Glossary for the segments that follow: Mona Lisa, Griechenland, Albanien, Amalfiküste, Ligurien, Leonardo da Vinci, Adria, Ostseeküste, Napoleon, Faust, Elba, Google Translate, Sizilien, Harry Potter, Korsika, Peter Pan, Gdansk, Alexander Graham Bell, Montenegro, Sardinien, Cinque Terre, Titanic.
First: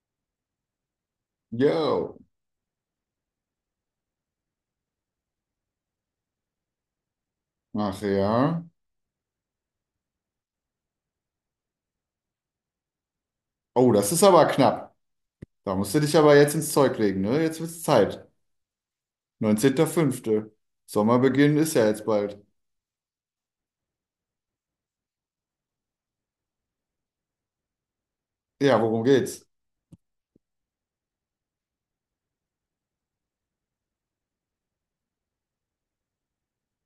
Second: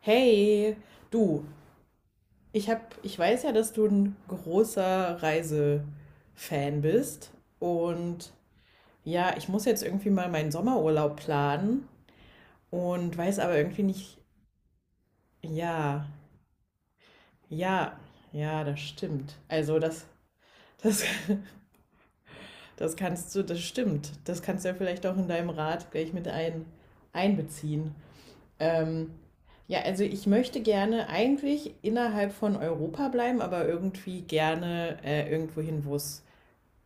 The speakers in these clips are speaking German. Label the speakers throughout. Speaker 1: Hey, du,
Speaker 2: Yo.
Speaker 1: ich weiß ja, dass du ein großer Reisefan bist
Speaker 2: Ach
Speaker 1: und
Speaker 2: ja.
Speaker 1: ja, ich muss jetzt irgendwie mal meinen Sommerurlaub planen und weiß aber irgendwie
Speaker 2: Oh, das
Speaker 1: nicht,
Speaker 2: ist aber knapp. Da musst du
Speaker 1: ja,
Speaker 2: dich aber jetzt ins Zeug legen, ne? Jetzt wird's
Speaker 1: ja,
Speaker 2: Zeit.
Speaker 1: ja, das stimmt.
Speaker 2: 19.05.
Speaker 1: Das,
Speaker 2: Sommerbeginn ist ja jetzt bald.
Speaker 1: das kannst du, das stimmt. Das kannst du ja vielleicht auch in deinem Rat gleich einbeziehen.
Speaker 2: Ja, worum
Speaker 1: Ähm,
Speaker 2: geht's?
Speaker 1: ja, also ich möchte gerne eigentlich innerhalb von Europa bleiben, aber irgendwie gerne irgendwo hin, wo es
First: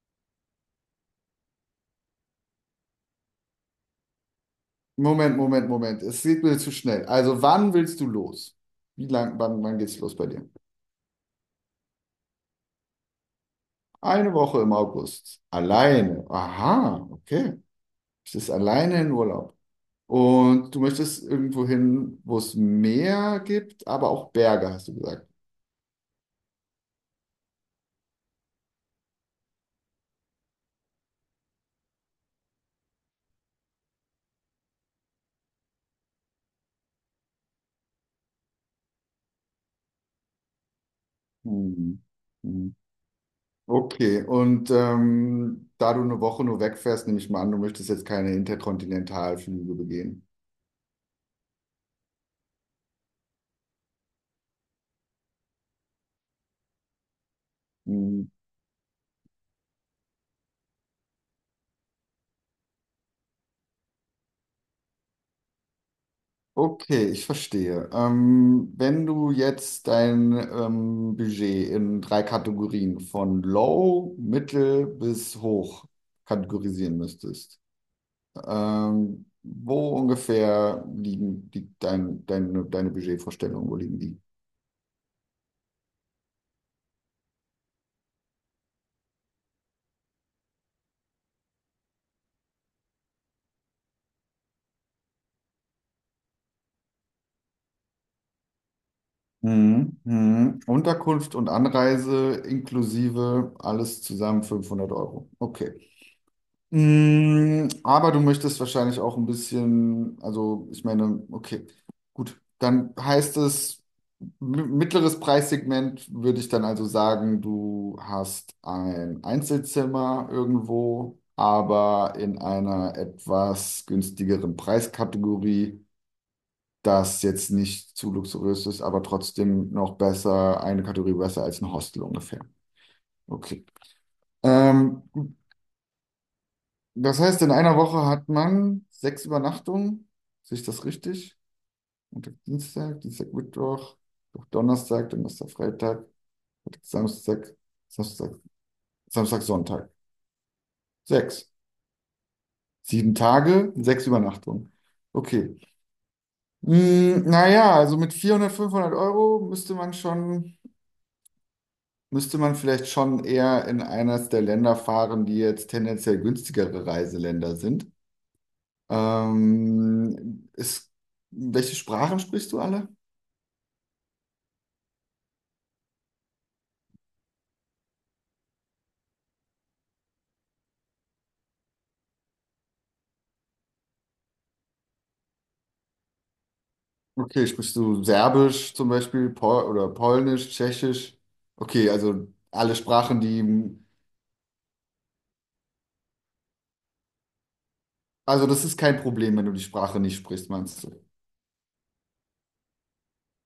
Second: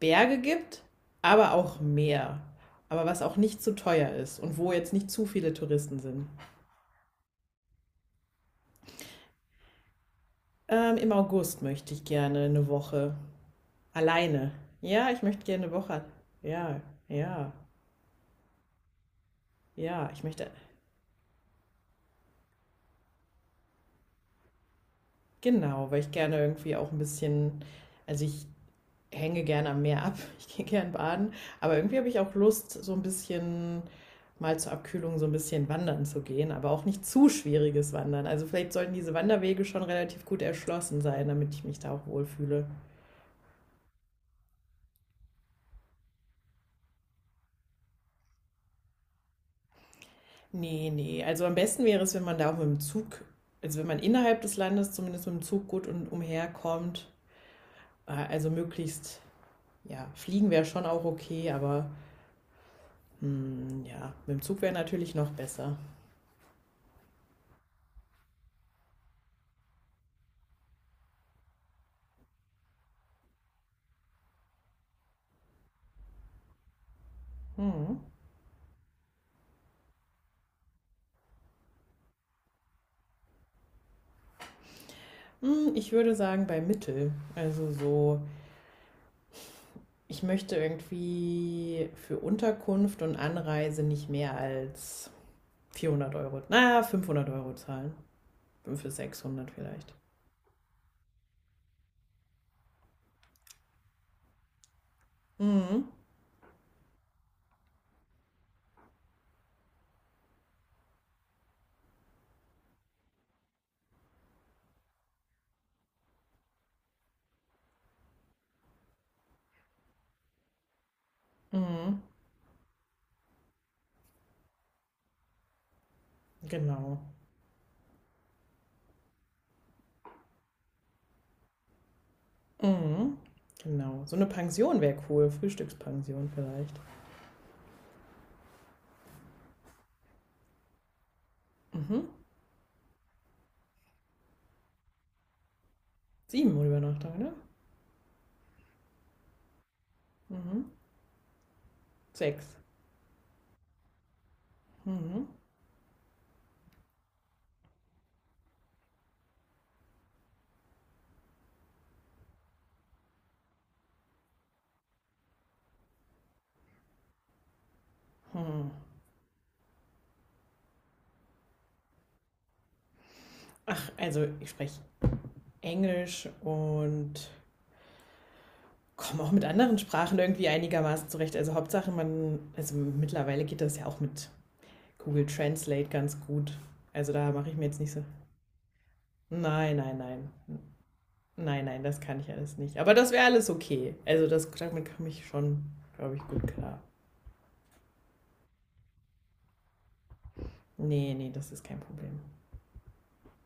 Speaker 1: Berge gibt, aber auch Meer. Aber was auch nicht zu teuer ist und wo jetzt nicht zu
Speaker 2: Moment,
Speaker 1: viele
Speaker 2: Moment,
Speaker 1: Touristen
Speaker 2: Moment. Es
Speaker 1: sind.
Speaker 2: geht mir zu schnell. Also, wann willst du los? Wie lang, wann, wann geht's los bei dir?
Speaker 1: Im August möchte ich gerne eine Woche
Speaker 2: Eine
Speaker 1: alleine.
Speaker 2: Woche im
Speaker 1: Ja, ich
Speaker 2: August.
Speaker 1: möchte gerne eine Woche.
Speaker 2: Alleine.
Speaker 1: Ja,
Speaker 2: Aha,
Speaker 1: ja,
Speaker 2: okay. Du bist alleine in Urlaub.
Speaker 1: ja, ich möchte.
Speaker 2: Und du möchtest irgendwo hin, wo es Meer gibt, aber auch Berge, hast du gesagt.
Speaker 1: Genau, weil ich gerne irgendwie auch ein bisschen. Also ich hänge gerne am Meer ab, ich gehe gern baden, aber irgendwie habe ich auch Lust, so ein bisschen mal zur Abkühlung so ein bisschen wandern zu gehen, aber auch nicht zu schwieriges Wandern. Also vielleicht sollten diese Wanderwege schon relativ gut erschlossen sein, damit ich mich da
Speaker 2: Hm.
Speaker 1: auch wohlfühle.
Speaker 2: Hm. Okay, und da du eine Woche nur wegfährst, nehme ich mal an, du möchtest jetzt keine Interkontinentalflüge begehen.
Speaker 1: Nee, nee, also am besten wäre es, wenn man da auch mit dem Zug, also wenn man innerhalb des Landes zumindest mit dem Zug gut und umherkommt.
Speaker 2: Hm,
Speaker 1: Also möglichst, ja, fliegen wäre schon auch okay, aber hm, ja, mit dem Zug wäre natürlich noch besser.
Speaker 2: Okay, ich verstehe. Wenn du jetzt dein Budget in drei Kategorien von Low, Mittel bis Hoch kategorisieren müsstest,
Speaker 1: Hm.
Speaker 2: wo ungefähr liegen die, dein, deine, deine Budgetvorstellungen, wo liegen die?
Speaker 1: Hm, ich würde sagen, bei Mittel. Also so, ich möchte irgendwie für Unterkunft und Anreise nicht mehr als 400 Euro, naja, 500 Euro zahlen. 500 bis 600 vielleicht.
Speaker 2: Mhm. Mhm. Unterkunft und Anreise inklusive alles zusammen 500 Euro. Okay.
Speaker 1: Mhm.
Speaker 2: Mhm. Aber du möchtest wahrscheinlich auch ein bisschen, also ich meine, okay, gut. Dann heißt es, mittleres Preissegment würde ich dann also sagen, du hast ein Einzelzimmer irgendwo,
Speaker 1: Mhm.
Speaker 2: aber in einer etwas günstigeren Preiskategorie,
Speaker 1: Genau.
Speaker 2: das jetzt nicht zu luxuriös ist, aber trotzdem noch besser, eine Kategorie besser als ein Hostel ungefähr.
Speaker 1: Mhm.
Speaker 2: Okay.
Speaker 1: Genau. So eine Pension wäre
Speaker 2: Ähm,
Speaker 1: cool. Frühstückspension vielleicht.
Speaker 2: Das heißt, in einer Woche hat man sechs Übernachtungen. Sehe ich das richtig?
Speaker 1: Mhm.
Speaker 2: Montag, Dienstag, Dienstag, Mittwoch, Mittwoch, Donnerstag, Donnerstag, Freitag,
Speaker 1: Sieben Übernachtungen, ne?
Speaker 2: Samstag, Samstag, Samstag, Sonntag.
Speaker 1: Mhm.
Speaker 2: Sechs.
Speaker 1: Sechs.
Speaker 2: Sieben Tage, sechs Übernachtungen.
Speaker 1: Mhm.
Speaker 2: Okay. Hm, naja, also mit 400, 500 Euro müsste man schon, müsste man vielleicht schon eher in eines der Länder fahren, die jetzt tendenziell günstigere Reiseländer sind. Ist, welche Sprachen sprichst du alle?
Speaker 1: Ach, also ich spreche Englisch und komme auch mit anderen Sprachen irgendwie einigermaßen zurecht. Also Hauptsache man, also mittlerweile geht das ja auch mit Google Translate ganz gut. Also da
Speaker 2: Okay,
Speaker 1: mache ich mir
Speaker 2: sprichst
Speaker 1: jetzt nicht so,
Speaker 2: du Serbisch zum Beispiel, Pol
Speaker 1: nein,
Speaker 2: oder
Speaker 1: nein, nein,
Speaker 2: Polnisch, Tschechisch?
Speaker 1: nein, nein,
Speaker 2: Okay,
Speaker 1: das kann
Speaker 2: also
Speaker 1: ich alles
Speaker 2: alle
Speaker 1: nicht. Aber das
Speaker 2: Sprachen,
Speaker 1: wäre alles
Speaker 2: die...
Speaker 1: okay. Also das, damit komme ich schon, glaube ich, gut klar.
Speaker 2: Also das ist kein Problem, wenn du die Sprache nicht sprichst, meinst du?
Speaker 1: Nee, nee, das ist kein Problem.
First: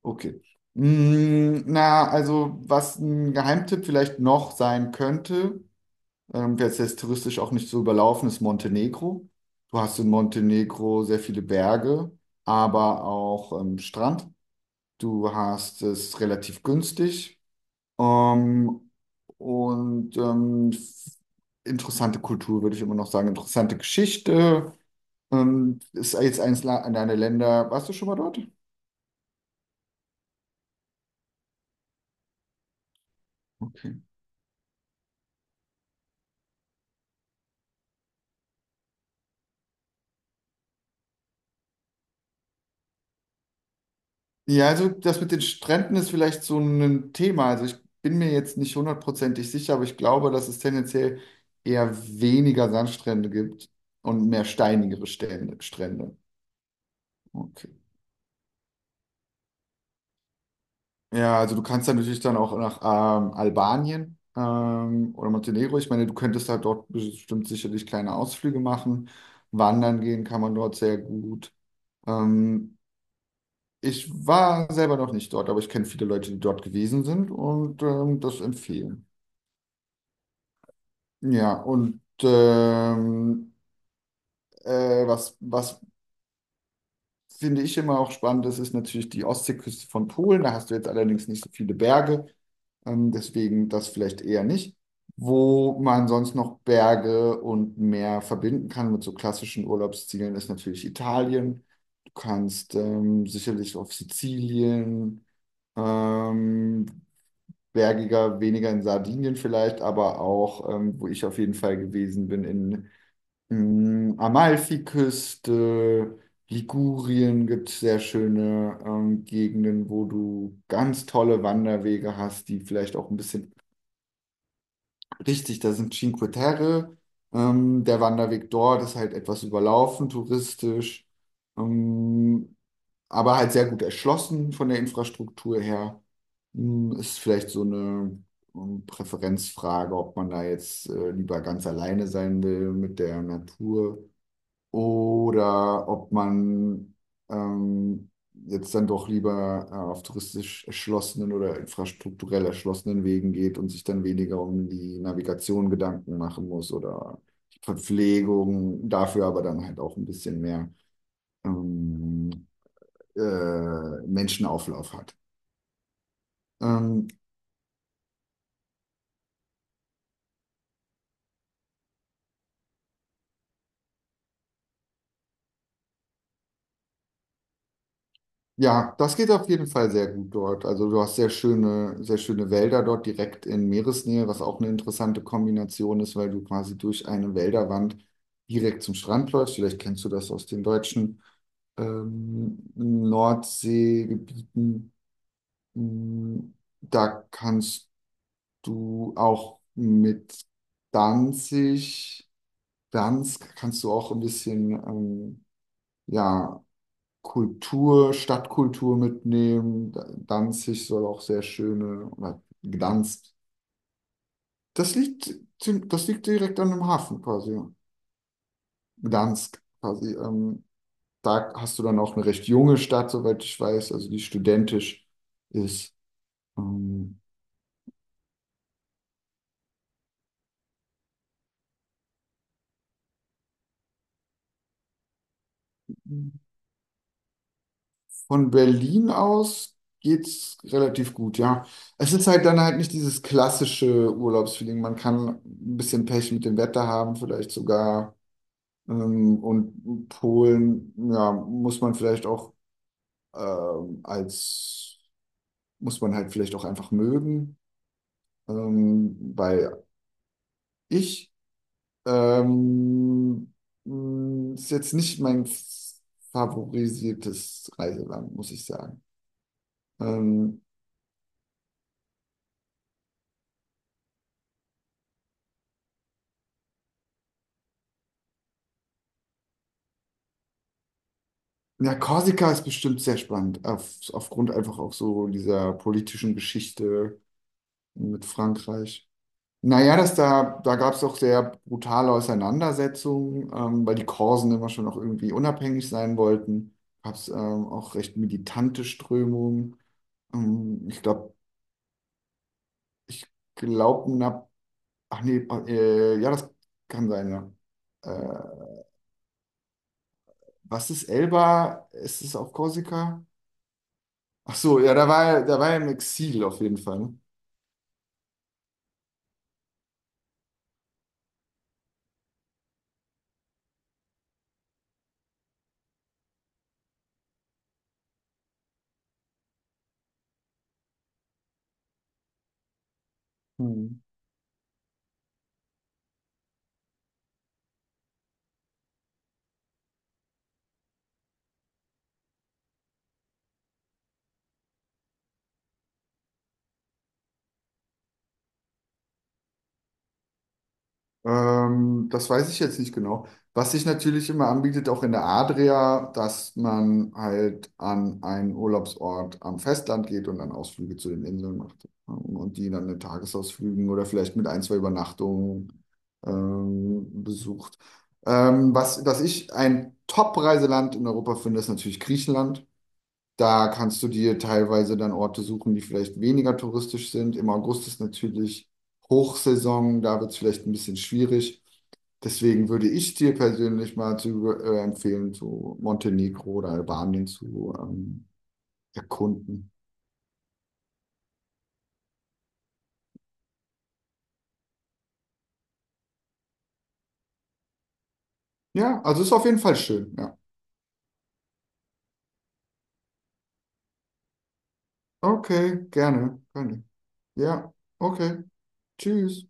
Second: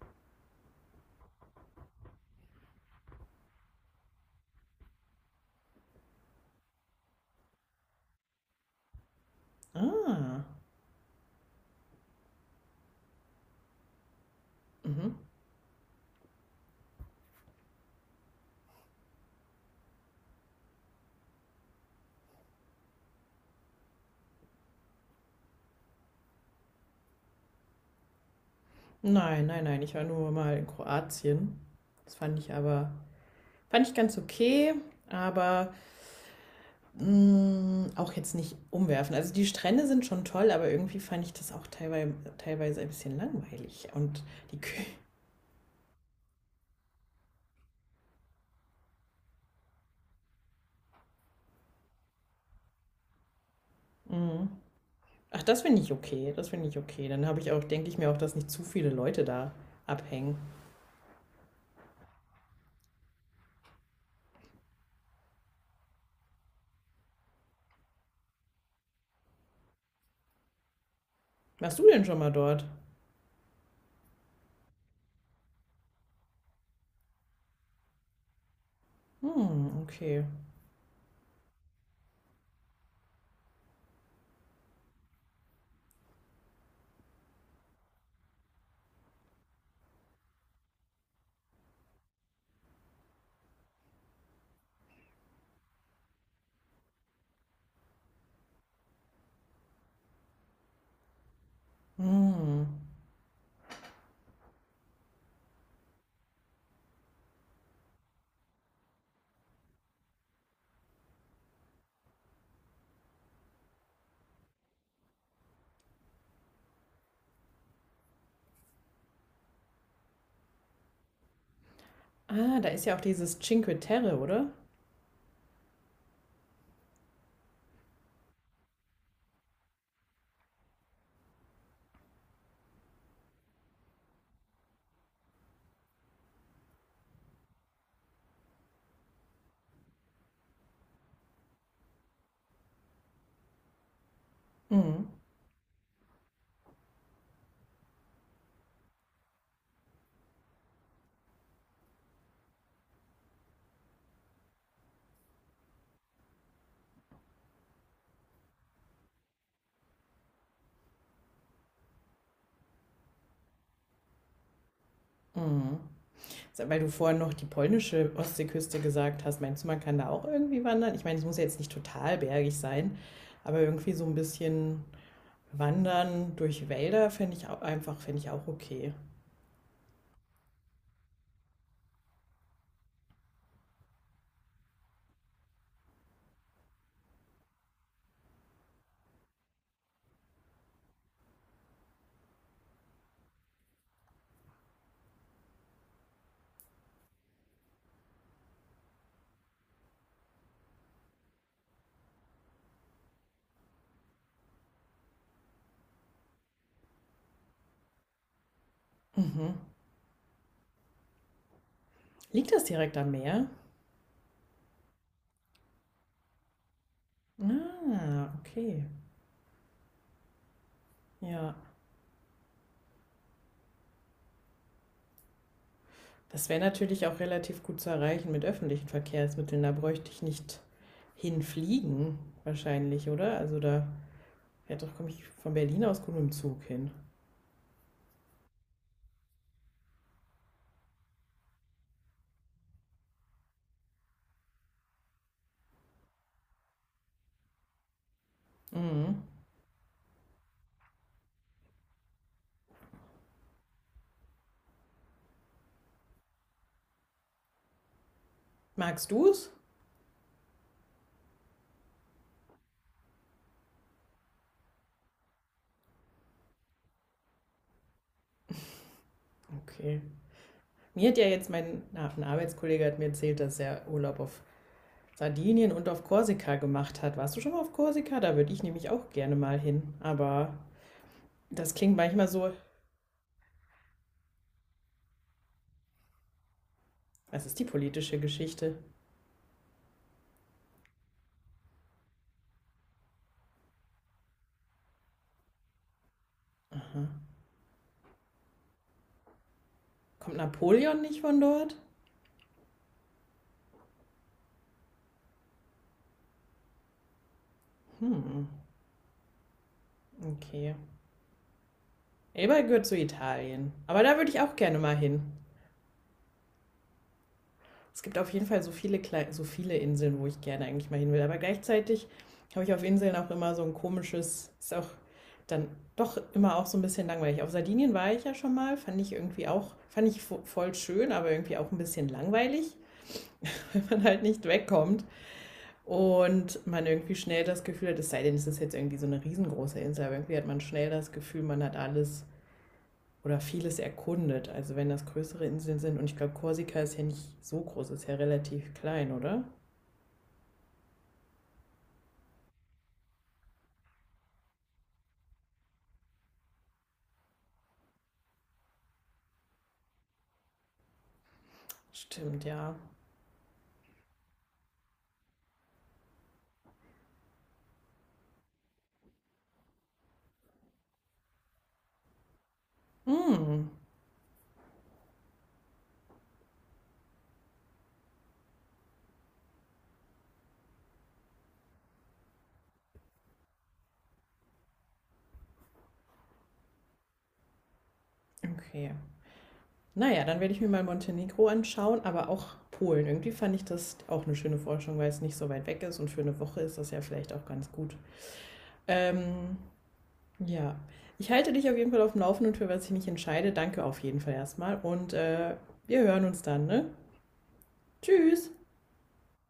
Speaker 2: Okay. Mm, na, also was ein Geheimtipp vielleicht noch sein könnte, jetzt touristisch auch nicht so überlaufen ist Montenegro. Du hast in
Speaker 1: Ah,
Speaker 2: Montenegro sehr viele Berge, aber auch Strand.
Speaker 1: mhm.
Speaker 2: Du hast es relativ günstig, ähm, und interessante Kultur, würde ich immer noch sagen, interessante Geschichte. Ist jetzt eins an deine Länder. Warst du schon mal dort?
Speaker 1: Nein, nein, nein, ich war nur mal in Kroatien. Das fand ich aber, fand ich ganz okay, aber mm, auch jetzt nicht umwerfen. Also die Strände sind schon toll, aber irgendwie fand ich das auch teilweise ein bisschen langweilig. Und die
Speaker 2: Ja,
Speaker 1: Kü
Speaker 2: also das mit den Stränden ist vielleicht so ein Thema. Also ich bin mir jetzt nicht 100-prozentig sicher, aber ich glaube, dass es tendenziell eher weniger Sandstrände gibt und mehr
Speaker 1: mm.
Speaker 2: steinigere
Speaker 1: Ach,
Speaker 2: Strände.
Speaker 1: das finde ich
Speaker 2: Strände.
Speaker 1: okay. Das finde ich okay. Dann habe ich auch,
Speaker 2: Okay.
Speaker 1: denke ich mir auch, dass nicht zu viele Leute da abhängen.
Speaker 2: Ja, also du kannst dann natürlich dann auch nach Albanien oder Montenegro. Ich meine, du könntest da dort bestimmt sicherlich kleine Ausflüge machen. Wandern gehen kann man dort sehr gut.
Speaker 1: Warst du denn schon mal dort?
Speaker 2: Ähm, Ich war selber noch nicht dort, aber ich kenne viele Leute, die dort gewesen sind und das empfehlen.
Speaker 1: Hm, okay.
Speaker 2: Ja, und was, was finde ich immer auch spannend ist, ist natürlich die Ostseeküste von Polen. Da hast du jetzt allerdings nicht so viele Berge, deswegen das vielleicht eher nicht. Wo man sonst noch Berge und Meer verbinden kann mit so klassischen Urlaubszielen, ist natürlich Italien. Du
Speaker 1: Hm.
Speaker 2: kannst sicherlich auf Sizilien, ähm, bergiger, weniger in Sardinien vielleicht, aber auch, wo ich auf jeden Fall gewesen bin, in Mm, Amalfiküste, Ligurien gibt es sehr schöne Gegenden, wo du ganz tolle Wanderwege hast,
Speaker 1: Ah,
Speaker 2: die
Speaker 1: da ist ja
Speaker 2: vielleicht
Speaker 1: auch
Speaker 2: auch ein
Speaker 1: dieses
Speaker 2: bisschen
Speaker 1: Cinque Terre, oder?
Speaker 2: richtig, da sind Cinque Terre. Der Wanderweg dort ist halt etwas überlaufen, touristisch, ähm, aber halt sehr gut erschlossen von der Infrastruktur her. Mm, ist vielleicht so eine Präferenzfrage, ob man da jetzt lieber ganz alleine sein will mit der Natur
Speaker 1: Hm.
Speaker 2: oder ob man ähm, jetzt dann doch lieber auf touristisch erschlossenen oder infrastrukturell erschlossenen Wegen geht und sich dann weniger um die Navigation Gedanken machen muss oder die Verpflegung, dafür aber dann halt auch ein bisschen mehr ähm, Menschenauflauf hat.
Speaker 1: Hm. Weil du
Speaker 2: Ähm,
Speaker 1: vorhin noch die polnische Ostseeküste gesagt hast, meinst du, man kann da auch irgendwie wandern? Ich meine, es muss ja jetzt nicht total bergig sein, aber irgendwie so ein bisschen wandern durch Wälder finde ich auch einfach, finde ich auch okay.
Speaker 2: Ja, das geht auf jeden Fall sehr gut dort. Also du hast sehr schöne Wälder dort direkt in Meeresnähe, was auch eine interessante Kombination ist, weil du quasi durch eine Wälderwand direkt zum Strand läufst. Vielleicht kennst du das aus den deutschen Nordseegebieten. Mm, da kannst du auch mit Danzig, Danzig kannst du auch ein bisschen ja, Kultur, Stadtkultur
Speaker 1: Mhm.
Speaker 2: mitnehmen. Danzig soll auch sehr schöne, oder
Speaker 1: Liegt das direkt am
Speaker 2: Gdansk.
Speaker 1: Meer?
Speaker 2: Das liegt, das liegt direkt an dem Hafen quasi, ja.
Speaker 1: Ah, okay.
Speaker 2: Gdansk quasi. Da
Speaker 1: Ja.
Speaker 2: hast du dann auch eine recht junge Stadt, soweit ich weiß, also die studentisch ist.
Speaker 1: Das wäre natürlich auch
Speaker 2: Ähm,
Speaker 1: relativ gut zu erreichen mit öffentlichen Verkehrsmitteln. Da bräuchte ich nicht hinfliegen, wahrscheinlich, oder? Also da ja, doch komme ich von Berlin aus gut mit dem Zug hin.
Speaker 2: von Berlin aus geht's relativ gut, ja. Es ist halt dann halt nicht dieses klassische Urlaubsfeeling. Man kann ein bisschen Pech mit dem Wetter haben, vielleicht sogar.
Speaker 1: Mhm.
Speaker 2: Und Polen, ja, muss man vielleicht auch als, muss man halt vielleicht auch einfach mögen,
Speaker 1: Magst
Speaker 2: ähm,
Speaker 1: du es?
Speaker 2: weil ich ähm, ist jetzt nicht mein favorisiertes Reiseland, muss ich sagen.
Speaker 1: Okay.
Speaker 2: Ähm,
Speaker 1: Mir hat ja jetzt ein Arbeitskollege hat mir erzählt, dass er Urlaub auf Sardinien und auf Korsika gemacht hat. Warst du schon mal auf Korsika? Da würde ich nämlich auch gerne mal hin. Aber das klingt
Speaker 2: ja,
Speaker 1: manchmal so,
Speaker 2: Korsika ist bestimmt sehr spannend, auf, aufgrund einfach auch so dieser politischen Geschichte
Speaker 1: was ist die politische
Speaker 2: mit
Speaker 1: Geschichte?
Speaker 2: Frankreich. Naja, das da, da gab es doch sehr brutale Auseinandersetzungen, weil die Korsen immer schon noch irgendwie unabhängig sein wollten.
Speaker 1: Aha.
Speaker 2: Gab es auch recht militante Strömungen.
Speaker 1: Kommt
Speaker 2: Ähm,
Speaker 1: Napoleon
Speaker 2: ich
Speaker 1: nicht
Speaker 2: glaube,
Speaker 1: von dort?
Speaker 2: ich glaube, na, ach nee, oh, ja, das kann sein, ja.
Speaker 1: Hm,
Speaker 2: Äh,
Speaker 1: okay.
Speaker 2: Was ist Elba? Ist es auf
Speaker 1: Elba gehört zu
Speaker 2: Korsika?
Speaker 1: Italien. Aber da würde ich auch
Speaker 2: Ach
Speaker 1: gerne
Speaker 2: so, ja,
Speaker 1: mal hin.
Speaker 2: da war er im Exil auf jeden Fall, ne?
Speaker 1: Es gibt auf jeden Fall so viele, Kle so viele Inseln, wo ich gerne eigentlich mal hin will. Aber gleichzeitig habe ich auf Inseln auch immer so ein komisches, ist auch dann doch immer auch so ein bisschen langweilig. Auf Sardinien war ich ja schon mal, fand ich irgendwie auch, fand ich voll schön, aber irgendwie auch ein bisschen langweilig, wenn
Speaker 2: Hm.
Speaker 1: man halt nicht wegkommt und man irgendwie schnell das Gefühl hat, es sei denn, es ist jetzt irgendwie so eine riesengroße Insel, aber irgendwie hat man schnell das Gefühl, man hat alles oder vieles erkundet. Also wenn das größere Inseln sind und ich glaube, Korsika ist ja nicht so groß, ist ja relativ klein, oder?
Speaker 2: Das weiß ich jetzt nicht genau. Was sich natürlich immer anbietet, auch in der Adria, dass man halt an einen Urlaubsort am Festland geht und dann Ausflüge zu den Inseln macht, ja.
Speaker 1: Stimmt,
Speaker 2: Und die
Speaker 1: ja.
Speaker 2: dann in Tagesausflügen oder vielleicht mit ein, zwei Übernachtungen besucht. Was, was ich ein Top-Reiseland in Europa finde, ist natürlich Griechenland.
Speaker 1: Mm,
Speaker 2: Da kannst du dir teilweise dann Orte suchen, die vielleicht weniger touristisch sind. Im August ist natürlich Hochsaison, da wird es vielleicht ein bisschen schwierig. Deswegen würde ich dir persönlich mal zu, empfehlen, zu Montenegro oder Albanien zu
Speaker 1: okay.
Speaker 2: erkunden.
Speaker 1: Naja, dann werde ich mir mal Montenegro anschauen, aber auch Polen. Irgendwie fand ich das auch eine schöne Forschung, weil es nicht so weit weg ist und für eine Woche ist das ja vielleicht auch ganz gut.
Speaker 2: Ja, also ist auf
Speaker 1: Ähm,
Speaker 2: jeden Fall schön. Ja.
Speaker 1: ja. Ich halte dich auf jeden Fall auf dem Laufenden für was ich mich entscheide. Danke auf jeden Fall erstmal und
Speaker 2: Okay,
Speaker 1: wir hören uns
Speaker 2: gerne,
Speaker 1: dann,
Speaker 2: gerne.
Speaker 1: ne?
Speaker 2: Ja, okay.
Speaker 1: Tschüss!
Speaker 2: Tschüss.